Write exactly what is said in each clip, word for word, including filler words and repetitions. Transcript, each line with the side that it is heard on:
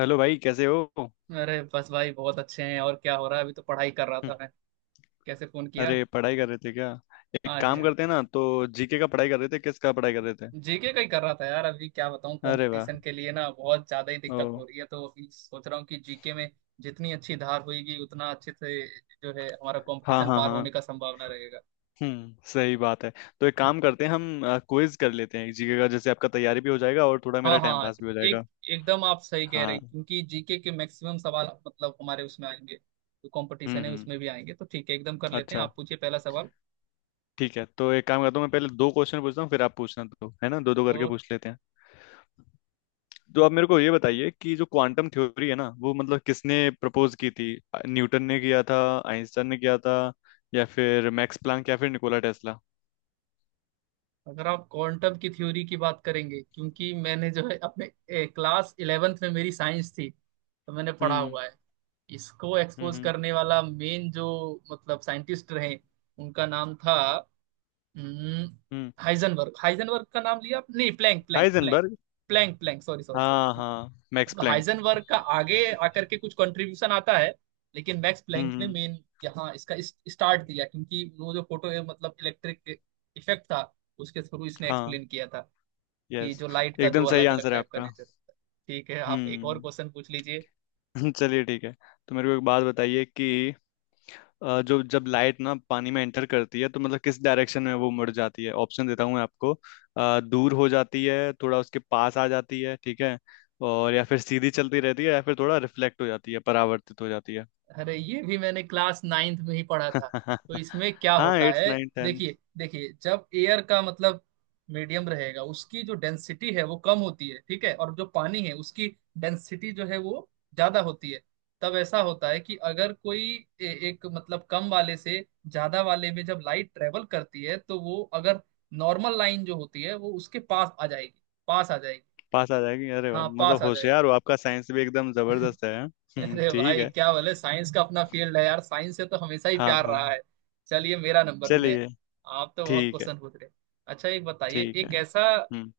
left: Hello भाई, कैसे हो? हम्म।
right: अरे बस भाई बहुत अच्छे हैं। और क्या हो रहा है? अभी तो पढ़ाई कर रहा था मैं। कैसे फोन किया?
left: अरे, पढ़ाई कर रहे थे क्या? एक
right: हाँ जी
left: काम
right: हाँ।
left: करते हैं ना, तो जीके का पढ़ाई कर रहे थे? किसका पढ़ाई कर रहे थे?
right: जीके का ही कर रहा था यार। अभी क्या बताऊँ,
left: अरे वाह।
right: कंपटीशन के लिए ना बहुत ज्यादा ही
left: ओ।
right: दिक्कत हो रही है, तो अभी सोच रहा हूँ कि जीके में जितनी अच्छी धार होगी उतना अच्छे से जो है हमारा
left: हाँ
right: कंपटीशन
left: हाँ
right: पार होने
left: हाँ।
right: का संभावना रहेगा।
left: हम्म, सही बात है। तो एक काम करते हैं हम, क्विज कर लेते हैं जीके का। जैसे आपका तैयारी भी हो जाएगा और थोड़ा
right: हाँ
left: मेरा
right: हाँ
left: टाइम
right: हाँ।
left: पास भी हो
right: एक
left: जाएगा।
right: एकदम आप सही कह रहे
left: हाँ।
right: हैं, क्योंकि जीके के मैक्सिमम सवाल मतलब हमारे उसमें आएंगे, जो
left: हम्म
right: कंपटीशन है उसमें भी
left: हम्म।
right: आएंगे। तो ठीक है, एकदम कर लेते हैं।
left: अच्छा,
right: आप पूछिए पहला सवाल।
left: ठीक है। तो एक काम करता हूँ, मैं पहले दो क्वेश्चन पूछता हूँ फिर आप पूछना, तो है ना, दो दो करके पूछ लेते हैं। तो आप मेरे को ये बताइए कि जो क्वांटम थ्योरी है ना, वो मतलब किसने प्रपोज की थी। न्यूटन ने किया था, आइंस्टाइन ने किया था, या फिर मैक्स प्लैंक, या फिर निकोला टेस्ला।
right: अगर आप क्वांटम की थ्योरी की बात करेंगे, क्योंकि मैंने जो है अपने ए, क्लास इलेवेंथ में मेरी साइंस थी, तो मैंने पढ़ा
left: हम्म
right: हुआ है। इसको
left: हम्म
right: एक्सपोज
left: हम्म
right: करने वाला मेन जो मतलब साइंटिस्ट रहे, उनका नाम था
left: हम्म।
right: हाइजनबर्ग। हाइजनबर्ग का नाम लिया आप- नहीं, Planck Planck Planck
left: Heisenberg.
right: Planck Planck sorry sorry sorry.
left: हाँ हाँ, मैक्स
right: मतलब
left: प्लैंक।
right: हाइजेनबर्ग का आगे आकर के कुछ कंट्रीब्यूशन आता है, लेकिन मैक्स
left: हम्म
right: प्लैंक ने
left: हम्म,
right: मेन यहाँ इसका इस, स्टार्ट दिया, क्योंकि वो जो फोटो है मतलब इलेक्ट्रिक इफेक्ट था, उसके थ्रू इसने
left: हाँ,
right: एक्सप्लेन किया था कि
left: यस,
right: जो लाइट का दो
left: एकदम सही
right: अलग अलग
left: आंसर है
right: टाइप का
left: आपका।
right: नेचर होता है। ठीक है, आप एक और
left: हम्म।
right: क्वेश्चन पूछ लीजिए।
left: चलिए, ठीक है। तो मेरे को एक बात बताइए कि अ, जो जब लाइट ना पानी में एंटर करती है, तो मतलब किस डायरेक्शन में वो मुड़ जाती है? ऑप्शन देता हूँ मैं आपको। अ, दूर हो जाती है, थोड़ा उसके पास आ जाती है, ठीक है, और या फिर सीधी चलती रहती है, या फिर थोड़ा रिफ्लेक्ट हो जाती है, परावर्तित हो जाती है।
right: अरे ये भी मैंने क्लास नाइन्थ में ही पढ़ा था। तो इसमें क्या
left: हाँ,
right: होता
left: एट्थ
right: है,
left: नाइन टेन।
right: देखिए देखिए, जब एयर का मतलब मीडियम रहेगा, उसकी जो डेंसिटी है वो कम होती है, ठीक है, और जो पानी है उसकी डेंसिटी जो है वो ज्यादा होती है। तब ऐसा होता है कि अगर कोई ए, एक मतलब कम वाले से ज्यादा वाले में जब लाइट ट्रेवल करती है, तो वो अगर नॉर्मल लाइन जो होती है वो उसके पास आ जाएगी, पास आ जाएगी।
left: पास आ जाएगी। अरे वाह,
right: हाँ,
left: मतलब
right: पास आ जाएगी।
left: होशियार हो। आपका साइंस भी एकदम जबरदस्त है, हाँ? हम्म,
right: अरे
left: ठीक
right: भाई
left: है।
right: क्या बोले, साइंस का अपना फील्ड है यार, साइंस से तो हमेशा ही
left: हाँ
right: प्यार
left: हाँ।
right: रहा है। चलिए मेरा नंबर में।
left: चलिए,
right: आप तो बहुत
left: ठीक है।
right: क्वेश्चन पूछ रहे। अच्छा, एक बताइए,
left: ठीक
right: एक
left: है।
right: ऐसा
left: हम्म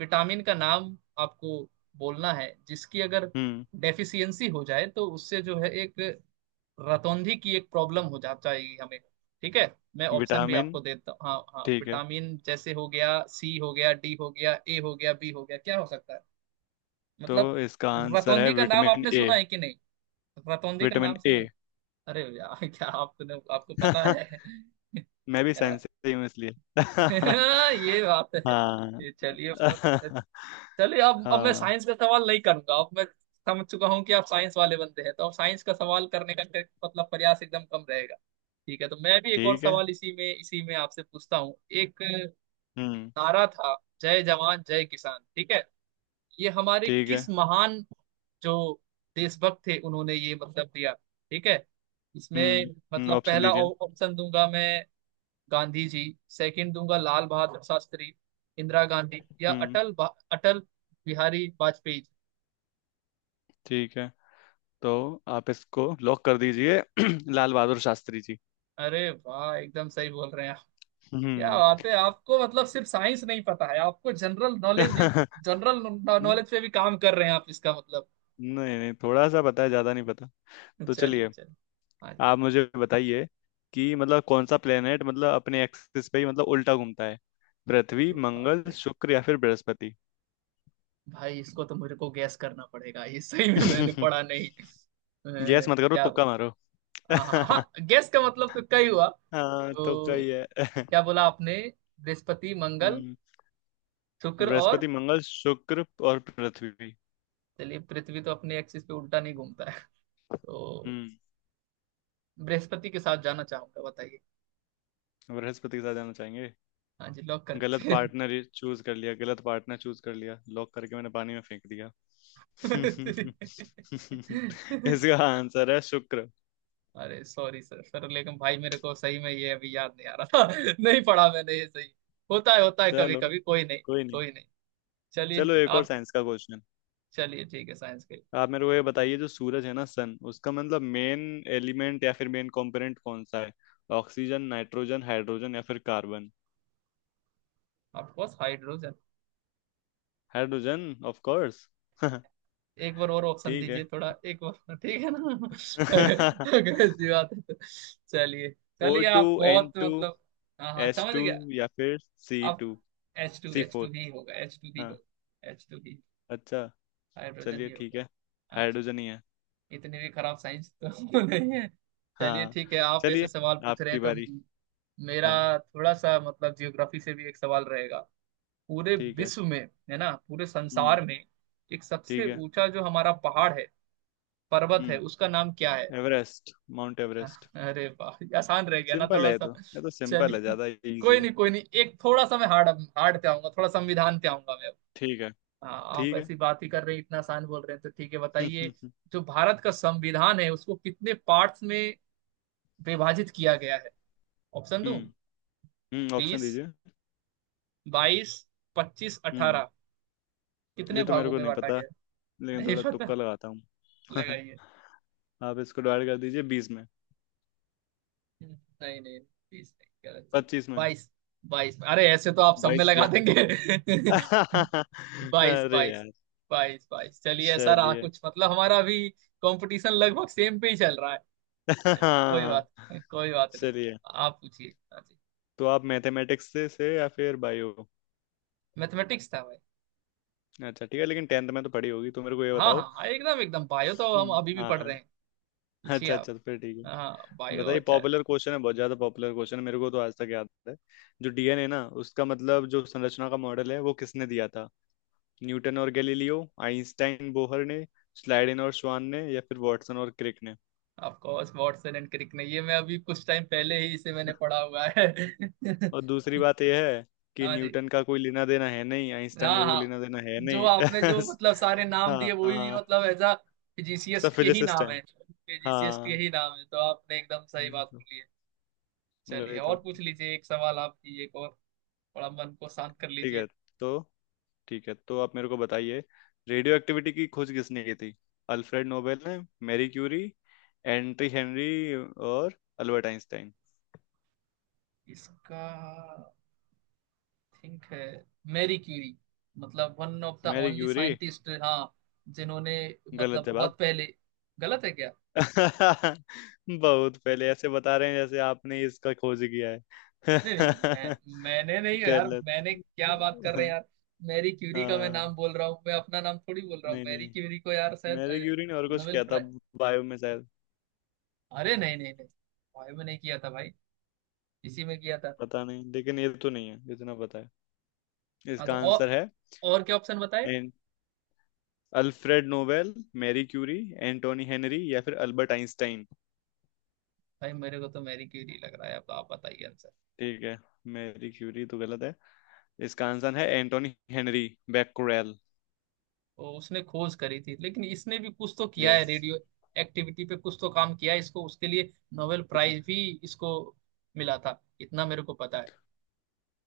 right: विटामिन का नाम आपको बोलना है जिसकी अगर
left: हम्म।
right: डेफिशिएंसी हो जाए तो उससे जो है एक रतौंधी की एक प्रॉब्लम हो जा जाएगी हमें। ठीक है, मैं ऑप्शन भी
left: विटामिन।
right: आपको देता हूँ। हाँ हाँ,
left: ठीक है,
right: विटामिन जैसे हो गया सी, हो गया डी, हो गया ए, हो गया बी, हो गया, क्या हो सकता है
left: तो
right: मतलब?
left: इसका आंसर है
right: रतौंधी का नाम
left: विटामिन
right: आपने
left: ए।
right: सुना है कि नहीं? रतौंधी का
left: विटामिन
right: नाम
left: ए।
right: सुना है? अरे यार क्या आपने, आपको पता है
left: मैं भी
right: क्या?
left: साइंस से ही हूँ इसलिए।
right: ये बात है।
left: हाँ।
right: ये चलिए, बहुत अच्छा। चलिए अब, अब मैं
left: हाँ।
right: साइंस का सवाल नहीं करूंगा। अब मैं समझ चुका हूँ कि आप साइंस वाले बंदे हैं, तो अब साइंस का सवाल करने का फिर मतलब प्रयास एकदम कम रहेगा। ठीक है, तो मैं भी एक और
left: ठीक है।
right: सवाल इसी में इसी में आपसे पूछता हूँ। एक
left: हम्म।
right: नारा था जय जवान जय किसान, ठीक है। ये हमारे
left: ठीक
right: किस
left: है।
right: महान जो देशभक्त थे उन्होंने ये मतलब दिया, ठीक है।
left: हम्म
right: इसमें
left: हम्म,
right: मतलब
left: ऑप्शन
right: पहला
left: दीजिए।
right: ऑ- ऑप्शन दूंगा मैं गांधी जी, सेकंड दूंगा लाल बहादुर शास्त्री, इंदिरा गांधी, या
left: हम्म।
right: अटल बा- अटल बिहारी वाजपेयी जी।
left: ठीक है, तो आप इसको लॉक कर दीजिए लाल बहादुर शास्त्री जी।
right: अरे वाह, एकदम सही बोल रहे हैं आप। क्या
left: हम्म।
right: बात है, आपको मतलब सिर्फ साइंस नहीं पता है, आपको जनरल नॉलेज भी,
left: नहीं,
right: जनरल नॉलेज पे भी काम कर रहे हैं आप, इसका मतलब।
left: नहीं नहीं, थोड़ा सा पता है, ज्यादा नहीं पता। तो
right: चलिए
left: चलिए,
right: चलिए, हाँ जी।
left: आप मुझे बताइए कि मतलब कौन सा प्लेनेट मतलब अपने एक्सिस पे ही मतलब उल्टा घूमता है। पृथ्वी,
right: अरे बाप
left: मंगल,
right: रे,
left: शुक्र, या फिर बृहस्पति।
right: भाई इसको तो मेरे को गैस करना पड़ेगा, ये सही में मैंने पढ़ा नहीं। अ,
left: गैस मत करो,
right: क्या
left: तुक्का मारो।
right: हाँ हाँ हाँ, गैस का मतलब तो कई हुआ।
left: हाँ, तुक्का
right: तो
left: ही है।
right: क्या बोला आपने? बृहस्पति, मंगल,
left: हम्म।
right: शुक्र और,
left: बृहस्पति, मंगल, शुक्र और पृथ्वी।
right: चलिए पृथ्वी तो अपने एक्सिस पे उल्टा नहीं घूमता है, तो
left: हम्म।
right: बृहस्पति के साथ जाना चाहूंगा, बताइए।
left: बृहस्पति के साथ जाना चाहेंगे?
right: हाँ जी, लॉक कर
left: गलत
right: दीजिए।
left: पार्टनर चूज कर लिया, गलत पार्टनर चूज कर लिया, लॉक करके मैंने पानी में फेंक दिया। इसका आंसर है शुक्र।
right: अरे सॉरी सर सर, लेकिन भाई मेरे को सही में ये अभी याद नहीं आ रहा था नहीं पढ़ा मैंने ये सही। होता है होता है कभी
left: चलो,
right: कभी, कोई नहीं,
left: कोई नहीं।
right: कोई नहीं। चलिए
left: चलो, एक और
right: आप,
left: साइंस का क्वेश्चन।
right: चलिए ठीक है साइंस के।
left: आप मेरे को ये बताइए, जो सूरज है ना, सन, उसका मतलब मेन एलिमेंट या फिर मेन कंपोनेंट कौन सा है? ऑक्सीजन, नाइट्रोजन, हाइड्रोजन, या फिर carbon.
right: Of course hydrogen.
left: Hydrogen, of course.
right: एक बार और ऑप्शन
left: ठीक है।
right: दीजिए थोड़ा, एक बार और, ठीक है ना अगर अगर ऐसी बात है तो, चलिए
left: ओ
right: चलिए,
left: टू,
right: आप
left: एन
right: बहुत
left: टू,
right: मतलब, हाँ हाँ
left: एस
right: समझ
left: टू,
right: गया।
left: या फिर सी
right: आप,
left: two,
right: H two
left: C
right: H
left: four.
right: Two ही होगा, एच टू ही
left: हाँ।
right: होगा, एच टू ही
left: अच्छा,
right: हाइड्रोजन
left: चलिए
right: ही
left: ठीक
right: होगा।
left: है।
right: हाँ जी,
left: हाइड्रोजन ही है।
right: इतनी भी खराब साइंस तो नहीं है। चलिए
left: हाँ।
right: ठीक है, आप ऐसे
left: चलिए,
right: सवाल पूछ रहे
left: आपकी
right: हैं तो।
left: बारी।
right: मेरा
left: हाँ।
right: थोड़ा सा मतलब जियोग्राफी से भी एक सवाल रहेगा। पूरे
left: ठीक है।
right: विश्व में, है ना, पूरे संसार
left: हम्म।
right: में एक
left: ठीक
right: सबसे
left: है।
right: ऊंचा जो हमारा पहाड़ है, पर्वत है,
left: हम्म।
right: उसका नाम क्या है?
left: Everest, mount Everest.
right: अरे वाह, ये आसान रह गया ना
left: सिंपल
right: थोड़ा
left: है ये
right: सा।
left: तो, ये तो सिंपल है,
right: चलिए
left: ज्यादा इजी
right: कोई
left: है।
right: नहीं, कोई नहीं, एक थोड़ा सा मैं हार्ड, हार्ड पे आऊंगा, थोड़ा संविधान पे आऊंगा मैं।
left: ठीक है।
right: हाँ, आप
left: ठीक है।
right: ऐसी बात ही कर रहे हैं, इतना आसान बोल रहे हैं तो ठीक है
left: हम्म
right: बताइए।
left: हम्म।
right: जो भारत का संविधान है उसको कितने पार्ट्स में विभाजित किया गया है? ऑप्शन दूं?
left: हम्म हम्म ऑप्शन
right: बीस,
left: दीजिए।
right: बाईस, पच्चीस,
left: हम्म।
right: अठारह, कितने
left: ये तो मेरे
right: भागों
left: को
right: में
left: नहीं
right: बांटा
left: पता,
right: गया है?
left: लेकिन
right: नहीं
left: थोड़ा
right: पता,
left: तुक्का लगाता हूँ।
right: लगाइए।
left: आप इसको डिवाइड कर दीजिए बीस में।
right: नहीं नहीं बीस नहीं, गलत जवाब।
left: पच्चीस में।
right: बाईस? बाईस अरे ऐसे तो आप सब में
left: बाईस
right: लगा
left: गया।
right: देंगे बाईस,
left: अरे
right: बाईस
left: यार।
right: बाईस बाईस। चलिए सर, आ
left: चलिए।
right: कुछ मतलब हमारा भी कंपटीशन लगभग सेम पे ही चल रहा है। चलिए कोई
left: हाँ।
right: बात नहीं, कोई बात नहीं।
left: चलिए,
right: आप पूछिए, हाँ जी।
left: तो आप मैथमेटिक्स से, से या फिर बायो?
right: मैथमेटिक्स था भाई।
left: अच्छा, ठीक है, लेकिन टेंथ में तो पढ़ी होगी, तो मेरे को ये
right: हाँ हाँ
left: बताओ।
right: हाँ, एकदम एकदम, बायो तो हम
left: हम्म,
right: अभी भी पढ़ रहे
left: हाँ।
right: हैं। पूछिए
left: अच्छा
right: आप।
left: अच्छा, तो फिर ठीक है।
right: हाँ बायो
left: बताइए,
right: अच्छा है।
left: पॉपुलर क्वेश्चन है, बहुत ज्यादा पॉपुलर क्वेश्चन है, मेरे को तो आज तक याद है। जो डीएनए ना, उसका मतलब जो संरचना का मॉडल है वो किसने दिया था? न्यूटन और गैलीलियो, आइंस्टाइन बोहर ने, स्लाइडिन और श्वान ने, या फिर वाटसन और Crick.
right: Of course Watson and Crick ने, ये मैं अभी कुछ टाइम पहले ही इसे मैंने पढ़ा हुआ है।
left: और दूसरी बात यह है कि
right: हाँ जी,
left: न्यूटन का कोई लेना देना है नहीं, आइंस्टाइन
right: हाँ
left: का कोई
right: हाँ,
left: लेना देना है
right: जो
left: नहीं।
right: आपने जो मतलब सारे नाम
left: हाँ
right: दिए वही भी
left: हाँ।
right: मतलब एज अ
left: सब
right: फिजिशियस्ट के ही
left: फिजिसिस्ट
right: नाम
left: हैं।
right: है, फिजिशियस्ट के
left: हाँ,
right: ही नाम है तो आपने एकदम सही
left: वही
right: बात
left: तो।
right: बोली है। चलिए
left: वही
right: और
left: तो।
right: पूछ लीजिए एक सवाल आपकी, एक और थोड़ा मन को शांत कर
left: ठीक
right: लीजिए।
left: है, तो ठीक है, तो आप मेरे को बताइए, रेडियो एक्टिविटी की खोज किसने की थी? अल्फ्रेड नोबेल ने, मैरी क्यूरी, एंट्री हेनरी, और अल्बर्ट आइंस्टाइन।
right: इसका थिंक है मैरी क्यूरी, मतलब one of the
left: Marie
right: only
left: Curie.
right: Scientist हाँ, जिन्होंने
left: गलत
right: मतलब
left: जवाब।
right: बहुत पहले, गलत है क्या?
left: बहुत पहले ऐसे बता रहे हैं जैसे आपने ही इसका खोज किया है।
right: नहीं नहीं, मैं मैंने नहीं यार,
left: गलत।
right: मैंने क्या, बात कर रहे हैं
left: हाँ
right: यार। मैरी क्यूरी का मैं
left: हाँ,
right: नाम बोल रहा हूँ, मैं अपना नाम थोड़ी बोल रहा हूँ।
left: नहीं
right: मैरी
left: नहीं,
right: क्यूरी को यार शायद
left: मैरी
right: अ,
left: क्यूरी ने और कुछ
right: नोबेल
left: किया था,
right: प्राइज।
left: बायो में शायद।
right: अरे नहीं नहीं नहीं, भाई में नहीं किया था भाई, इसी में किया था।
left: पता नहीं, लेकिन ये तो नहीं है जितना पता है।
right: हाँ तो,
left: इसका
right: और
left: आंसर है।
right: और क्या ऑप्शन बताए?
left: And, Alfred Nobel, Marie Curie, Antoine Henri, या फिर अल्बर्ट आइंस्टाइन।
right: भाई मेरे को तो मैरी क्यूरी लग रहा है, अब आप बताइए आंसर।
left: ठीक है, मैरी क्यूरी तो गलत है, इसका आंसर है एंटोनी हेनरी बैक्यूरेल।
right: तो उसने खोज करी थी, लेकिन इसने भी कुछ तो किया है
left: यस।
right: रेडियो एक्टिविटी पे, कुछ तो काम किया है, इसको उसके लिए नोबेल
left: कुछ।
right: प्राइज भी इसको मिला था, इतना मेरे को पता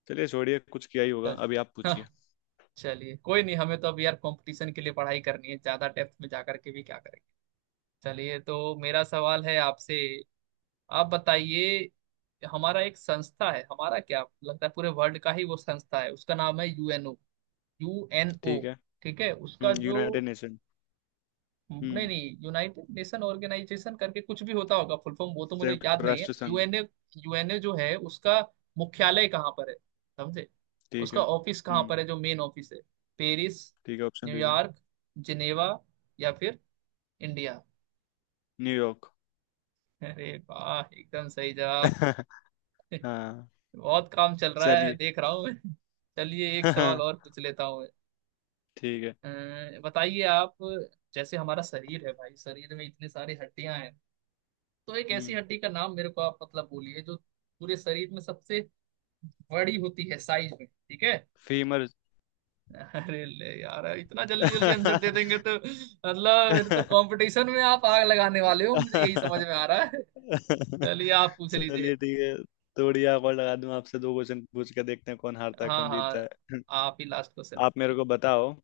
left: चलिए, छोड़िए, कुछ किया ही होगा। अभी आप
right: है।
left: पूछिए।
right: चलिए कोई नहीं, हमें तो अब यार कंपटीशन के लिए पढ़ाई करनी है, ज्यादा डेप्थ में जाकर के भी क्या करेंगे। चलिए तो मेरा सवाल है आपसे, आप बताइए। हमारा एक संस्था है, हमारा क्या लगता है पूरे वर्ल्ड का ही वो संस्था है, उसका नाम है यूएनओ, यूएनओ
left: ठीक है।
right: ठीक है। उसका
left: हम्म,
right: जो,
left: यूनाइटेड नेशन।
right: नहीं
left: हम्म,
right: नहीं, यूनाइटेड नेशन ऑर्गेनाइजेशन करके कुछ भी होता होगा फुल फॉर्म, वो तो मुझे
left: संयुक्त
right: याद नहीं है।
left: राष्ट्र संघ।
right: यूएनए, यूएनए जो है उसका मुख्यालय कहाँ पर है, समझे?
left: ठीक है।
right: उसका ऑफिस कहाँ
left: हम्म।
right: पर है, जो मेन ऑफिस है? पेरिस,
left: ठीक है, ऑप्शन दीजिए।
right: न्यूयॉर्क, जिनेवा, या फिर इंडिया।
left: न्यूयॉर्क।
right: अरे वाह, एकदम सही जवाब।
left: हाँ।
right: बहुत काम चल रहा है
left: चलिए।
right: देख रहा हूँ मैं। चलिए एक सवाल और पूछ लेता हूँ
left: ठीक है।
right: मैं। अ, बताइए आप, जैसे हमारा शरीर है भाई, शरीर में इतने सारी हड्डियां हैं, तो एक ऐसी
left: हम्म।
right: हड्डी का नाम मेरे को आप मतलब बोलिए जो पूरे शरीर में सबसे बड़ी होती है साइज में, ठीक है।
left: फीमर।
right: अरे ले यार, इतना जल्दी जल्दी आंसर दे देंगे तो मतलब फिर तो कंपटीशन में आप आग लगाने वाले हो, मुझे यही समझ में आ रहा है। चलिए आप पूछ लीजिए,
left: चलिए, ठीक है। थोड़ी आप और लगा दूं, आपसे दो क्वेश्चन पूछ के देखते हैं कौन हारता है
right: हाँ
left: कौन
right: हाँ,
left: जीतता है।
right: आप ही लास्ट क्वेश्चन
left: आप मेरे
right: पूछ
left: को बताओ,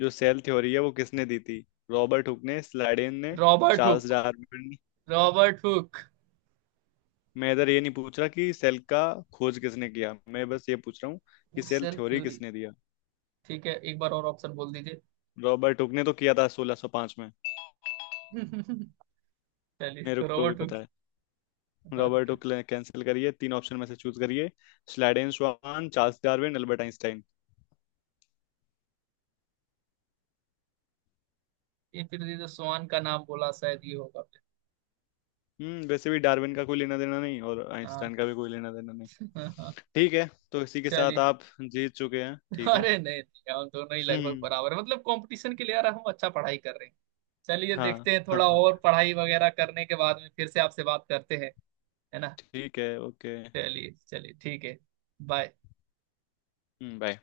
left: जो सेल थ्योरी है वो किसने दी थी? रॉबर्ट हुक ने, स्लाइडेन ने,
right: लीजिए। Robert
left: Charles
right: Hooke,
left: Darwin.
right: Robert Hooke
left: मैं इधर ये नहीं पूछ रहा कि सेल का खोज किसने किया, मैं बस ये पूछ रहा हूँ कि सेल
right: सेल
left: थ्योरी
right: थ्योरी,
left: किसने दिया।
right: ठीक है, एक बार और ऑप्शन बोल दीजिए।
left: रॉबर्ट हुक ने तो किया था सोलह सौ पाँच में,
right: चलिए
left: मेरे
right: तो
left: को भी
right: रॉबर्ट हुक।
left: पता है। रॉबर्ट
right: ओके,
left: हुक ने, कैंसिल करिए, तीन ऑप्शन में से चूज करिए। Schleiden Swann, Charles Darwin, Albert Einstein.
right: ये फिर ये जो स्वान का नाम बोला शायद ये होगा फिर।
left: हम्म, वैसे भी डार्विन का कोई लेना देना नहीं और आइंस्टाइन
right: हाँ।
left: का भी कोई लेना देना नहीं। ठीक है, तो इसी के साथ
right: चलिए।
left: आप जीत चुके हैं, ठीक है।
right: अरे नहीं नहीं, हम दोनों ही लगभग
left: हम्म।
right: बराबर हैं। मतलब कंपटीशन के लिए यार हम अच्छा पढ़ाई कर रहे हैं। चलिए
left: हाँ
right: देखते हैं,
left: हाँ
right: थोड़ा
left: हाँ,
right: और पढ़ाई वगैरह करने के बाद में फिर से आपसे बात करते हैं, है ना।
left: ठीक है, ओके।
right: चलिए चलिए ठीक है। बाय।
left: हम्म, बाय।